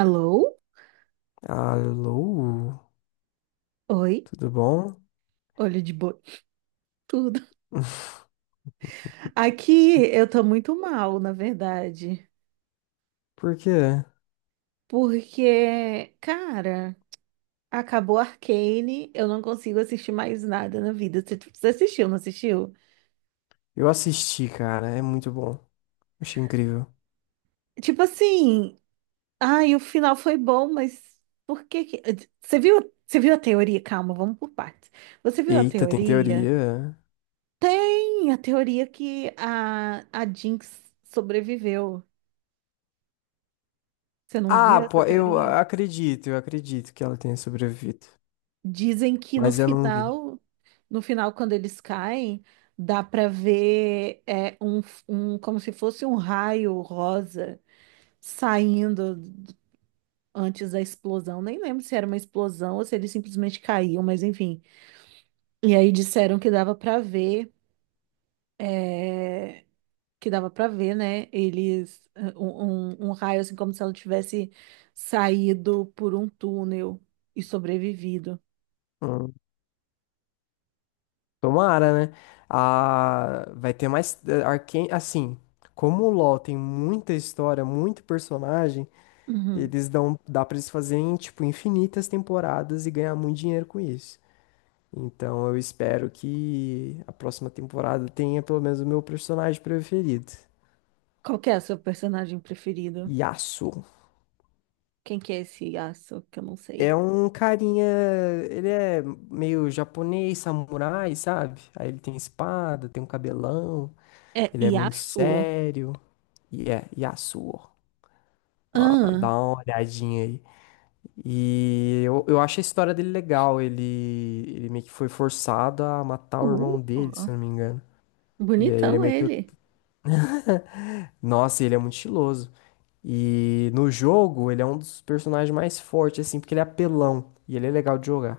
Alô? Alô, Oi? tudo bom? Olho de boi. Tudo. Aqui eu tô muito mal, na verdade. Por quê? Porque, cara, acabou Arcane, eu não consigo assistir mais nada na vida. Você assistiu, não assistiu? Eu assisti, cara, é muito bom. Achei incrível. Tipo assim, ai, o final foi bom, mas por que que... Você viu a teoria? Calma, vamos por partes. Você viu a Eita, tem teoria? teoria. Tem a teoria que a Jinx sobreviveu. Você não Ah, viu essa pô, teoria? Eu acredito que ela tenha sobrevivido. Dizem que no Mas eu não vi. final, no final, quando eles caem, dá para ver como se fosse um raio rosa saindo d- antes da explosão. Nem lembro se era uma explosão ou se eles simplesmente caíam, mas enfim. E aí disseram que dava para ver, é, que dava para ver, né? Eles raio assim como se ela tivesse saído por um túnel e sobrevivido. Hum, Tomara, né? Ah, vai ter mais. Arcane, assim, como o LoL tem muita história, muito personagem, Uhum. eles dão. Dá pra eles fazerem, tipo, infinitas temporadas e ganhar muito dinheiro com isso. Então eu espero que a próxima temporada tenha pelo menos o meu personagem preferido, Qual que é o seu personagem preferido? Yasuo. Quem que é esse Yasuo? Que eu não sei. É um carinha, ele é meio japonês, samurai, sabe? Aí ele tem espada, tem um cabelão, É ele é muito Yasuo. sério. E é Yasuo. Ó, dá Ah, uma olhadinha aí. E eu acho a história dele legal. Ele meio que foi forçado a matar o irmão dele, uh, se eu não me engano. E aí ele é bonitão meio que o… ele. Nossa, ele é muito estiloso. E no jogo, ele é um dos personagens mais fortes, assim, porque ele é apelão e ele é legal de jogar.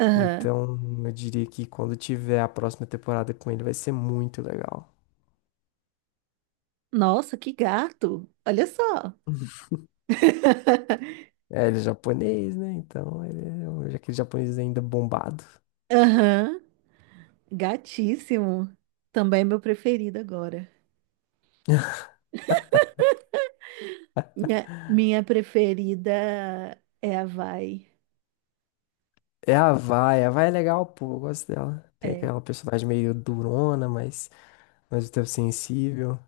Aham. Então, eu diria que quando tiver a próxima temporada com ele, vai ser muito legal. Nossa, que gato. Olha só. É, ele é japonês, né? Então, aquele japonês ainda bombado. Aham. Gatíssimo. Também é meu preferido agora. Minha preferida é a Vai. É a Vai é legal, pô, eu gosto dela. Tem É. aquela personagem meio durona, mas ao mesmo tempo sensível.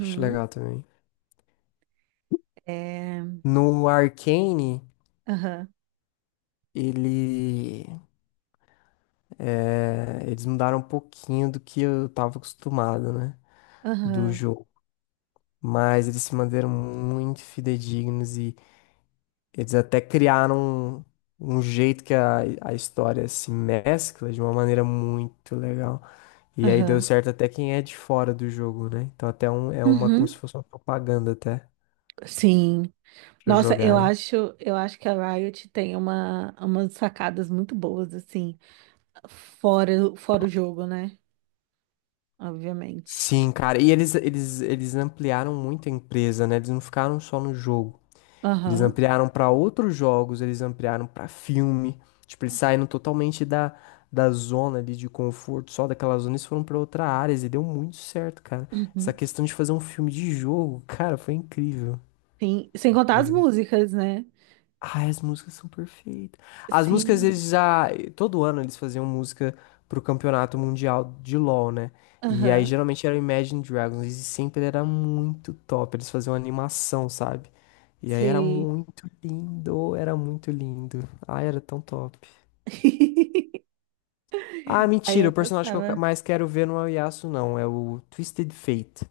Acho legal também. É. No Arcane, Aham. ele… É, eles mudaram um pouquinho do que eu tava acostumado, né? Do Aham. jogo. Mas eles se manteram muito fidedignos e eles até criaram um jeito que a história se mescla de uma maneira muito legal. E aí deu Aham. certo até quem é de fora do jogo, né? Então até um, é uma, como se Uhum. fosse uma propaganda até Sim. pra Nossa, eu jogarem. acho, eu acho que a Riot tem uma, umas sacadas muito boas, assim, fora o jogo, né? Obviamente. Sim, cara. E eles ampliaram muito a empresa, né? Eles não ficaram só no jogo. Eles Aham. ampliaram para outros jogos, eles ampliaram para filme. Tipo, eles saíram totalmente da zona ali de conforto, só daquela zona, eles foram para outra área e deu muito certo, cara. Essa Uhum. questão de fazer um filme de jogo, cara, foi incrível. Sim, sem contar as Incrível. músicas, né? Ai, as músicas são perfeitas. As músicas, Sim. eles já… Todo ano eles faziam música pro campeonato mundial de LoL, né? E aí Aham. geralmente era Imagine Dragons. E sempre era muito top. Eles faziam animação, sabe? E aí era Sim. muito lindo. Era muito lindo. Ai, era tão top. Ah, Aí mentira. eu O personagem que gostava. mais quero ver não é o Yasuo, não. É o Twisted Fate.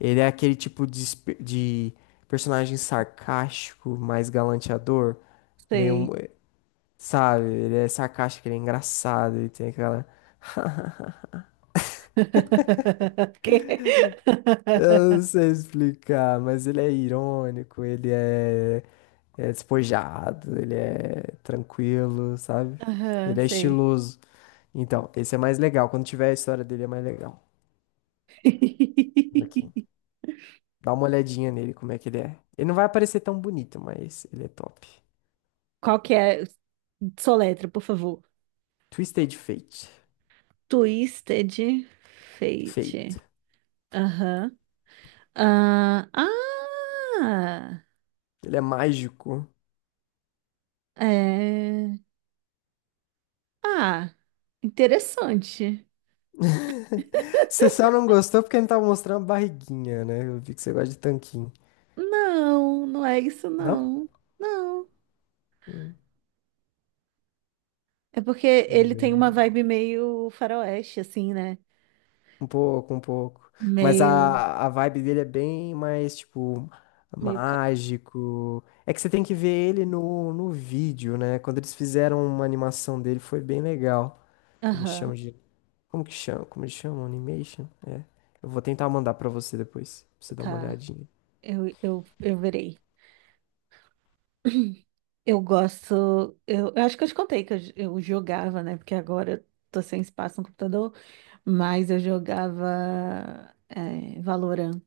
Ele é aquele tipo de, de personagem sarcástico, mais galanteador. Meio… Sei. Sabe? Ele é sarcástico, ele é engraçado, ele tem aquela… Quê? Eu não sei explicar, mas ele é irônico, ele é, é despojado, ele é tranquilo, sabe? Aham, Ele é sei. estiloso. Então, esse é mais legal. Quando tiver a história dele, é mais legal. Ok. Dá uma olhadinha nele, como é que ele é. Ele não vai aparecer tão bonito, mas ele é top. Qual que é? Soletra, por favor. Twisted Fate. Twisted Fate. Fate. Aham. Ah, ah, Ele é mágico. é. Ah, interessante. Você só não gostou porque não tava mostrando a barriguinha, né? Eu vi que você gosta de tanquinho. Não, não é isso, Não? não. Não. Hum, É porque mas ele é tem uma legal. vibe meio faroeste, assim, né? Um pouco, um pouco. Mas Meio, a vibe dele é bem mais, tipo, meio. mágico. É que você tem que ver ele no vídeo, né? Quando eles fizeram uma animação dele, foi bem legal. A gente chama Aham, de… Como que chama? Como eles chamam? Animation? É. Eu vou tentar mandar pra você depois, pra você dar uma tá. olhadinha. Eu verei. Eu gosto. Eu acho que eu te contei que eu jogava, né? Porque agora eu tô sem espaço no computador, mas eu jogava Valorant.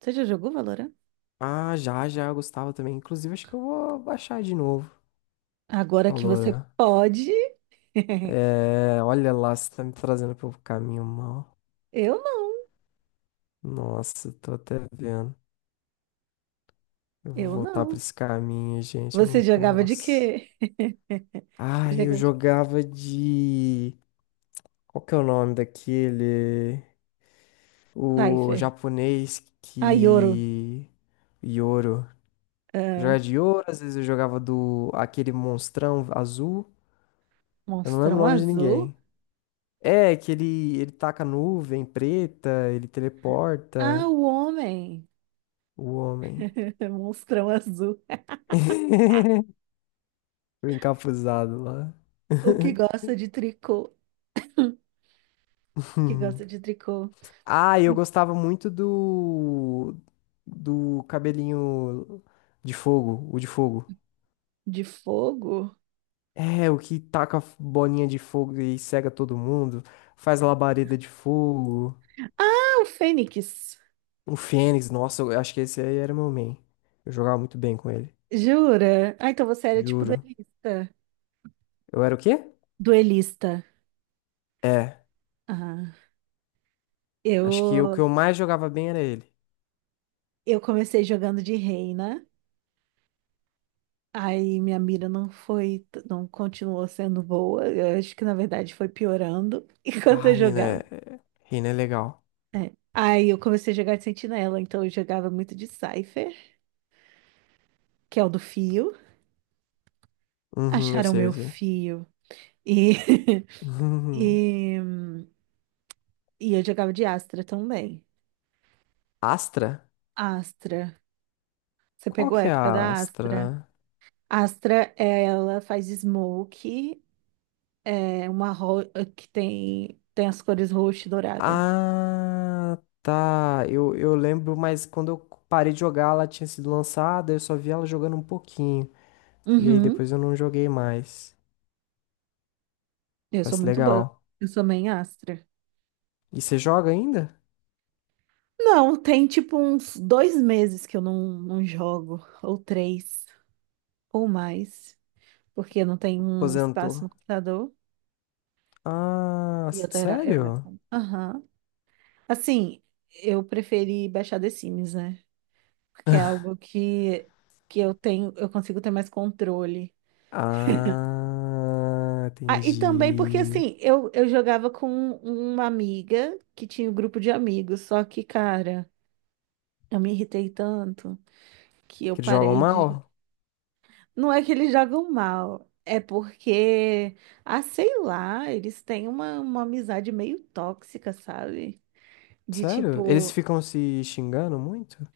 Você já jogou Valorant? Ah, já, já, eu gostava também. Inclusive, acho que eu vou baixar de novo. Agora que Falou, você né? pode. É, olha lá, você tá me trazendo pelo caminho mal. Eu não, Nossa, tô até vendo. Eu vou eu voltar pra não. esse caminho, gente, eu Você não jogava de posso. quê? Você Ah, eu jogava de quê? jogava de… Qual que é o nome daquele? O Cypher. japonês Ah, Yoro. que… Yoro. Ah, Jogava de Yoro, às vezes eu jogava do… Aquele monstrão azul. Eu não lembro o Monstrão nome de Azul. ninguém. É, que ele taca nuvem preta, ele Ah, teleporta o homem. o homem. Monstrão Azul. O encapuzado lá. O que gosta de tricô? Que gosta de tricô? Ah, eu gostava muito do cabelinho de fogo, o de fogo. De fogo? É, o que taca bolinha de fogo e cega todo mundo, faz labareda de fogo. Ah, o Fênix. O Fênix, nossa, eu acho que esse aí era meu main. Eu jogava muito bem com ele, Jura? Ah, então você era tipo juro. duelista. Eu era o quê? Duelista. É, Ah, acho que o que eu eu mais jogava bem era ele. eu comecei jogando de reina. Aí minha mira não foi, não continuou sendo boa. Eu acho que na verdade foi piorando enquanto Ah, eu jogava. Reina é legal. Aí eu comecei a jogar de sentinela, então eu jogava muito de Cypher, que é o do fio. Uhum, eu Acharam sei, eu meu sei. fio. E, e, e eu jogava de Astra também. Astra? Astra. Você Qual pegou a que é época a da Astra. Astra? Astra, é, ela faz smoke, é uma ro- que tem, tem as cores roxa e dourada. Ah, tá. Eu lembro, mas quando eu parei de jogar, ela tinha sido lançada, eu só vi ela jogando um pouquinho. E aí Uhum. depois eu não joguei mais. Eu sou Parece muito boa. legal. Eu sou main Astra. E você joga ainda? Não, tem tipo uns dois meses que eu não jogo, ou três, ou mais, porque não tem um espaço Aposentou. no computador. Ah, E eu era, eu era. sério? Aham. Assim, eu preferi baixar The Sims, né? Porque é algo que eu tenho, eu consigo ter mais controle. Ah, Ah, e também porque entendi. assim, eu jogava com uma amiga que tinha um grupo de amigos, só que, cara, eu me irritei tanto que eu Que eles jogam parei de. mal? Não é que eles jogam mal, é porque, ah, sei lá, eles têm uma amizade meio tóxica, sabe? De Sério? Eles tipo, ficam se xingando muito?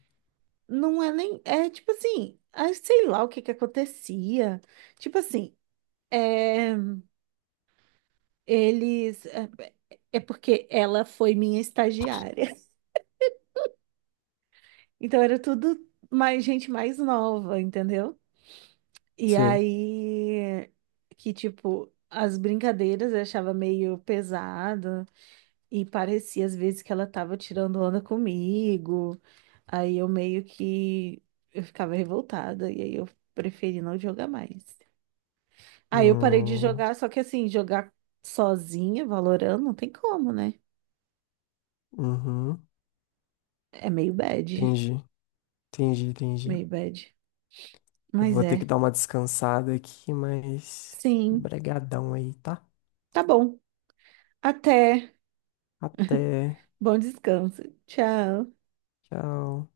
não é nem. É tipo assim, ah, sei lá o que que acontecia. Tipo assim, é, eles. É é é porque ela foi minha estagiária. Então era tudo mais gente mais nova, entendeu? E Sei. aí que tipo as brincadeiras eu achava meio pesado e parecia às vezes que ela tava tirando onda comigo. Aí eu meio que eu ficava revoltada e aí eu preferi não jogar mais. Aí eu parei de Hum, jogar, só que assim, jogar sozinha, Valorant, não tem como, né? uhum, É meio bad, entendi. Entendi, entendi. meio bad. Eu Mas vou ter que é. dar uma descansada aqui, mas… Sim, Bregadão aí, tá? tá bom. Até. Até. Bom descanso. Tchau. Tchau.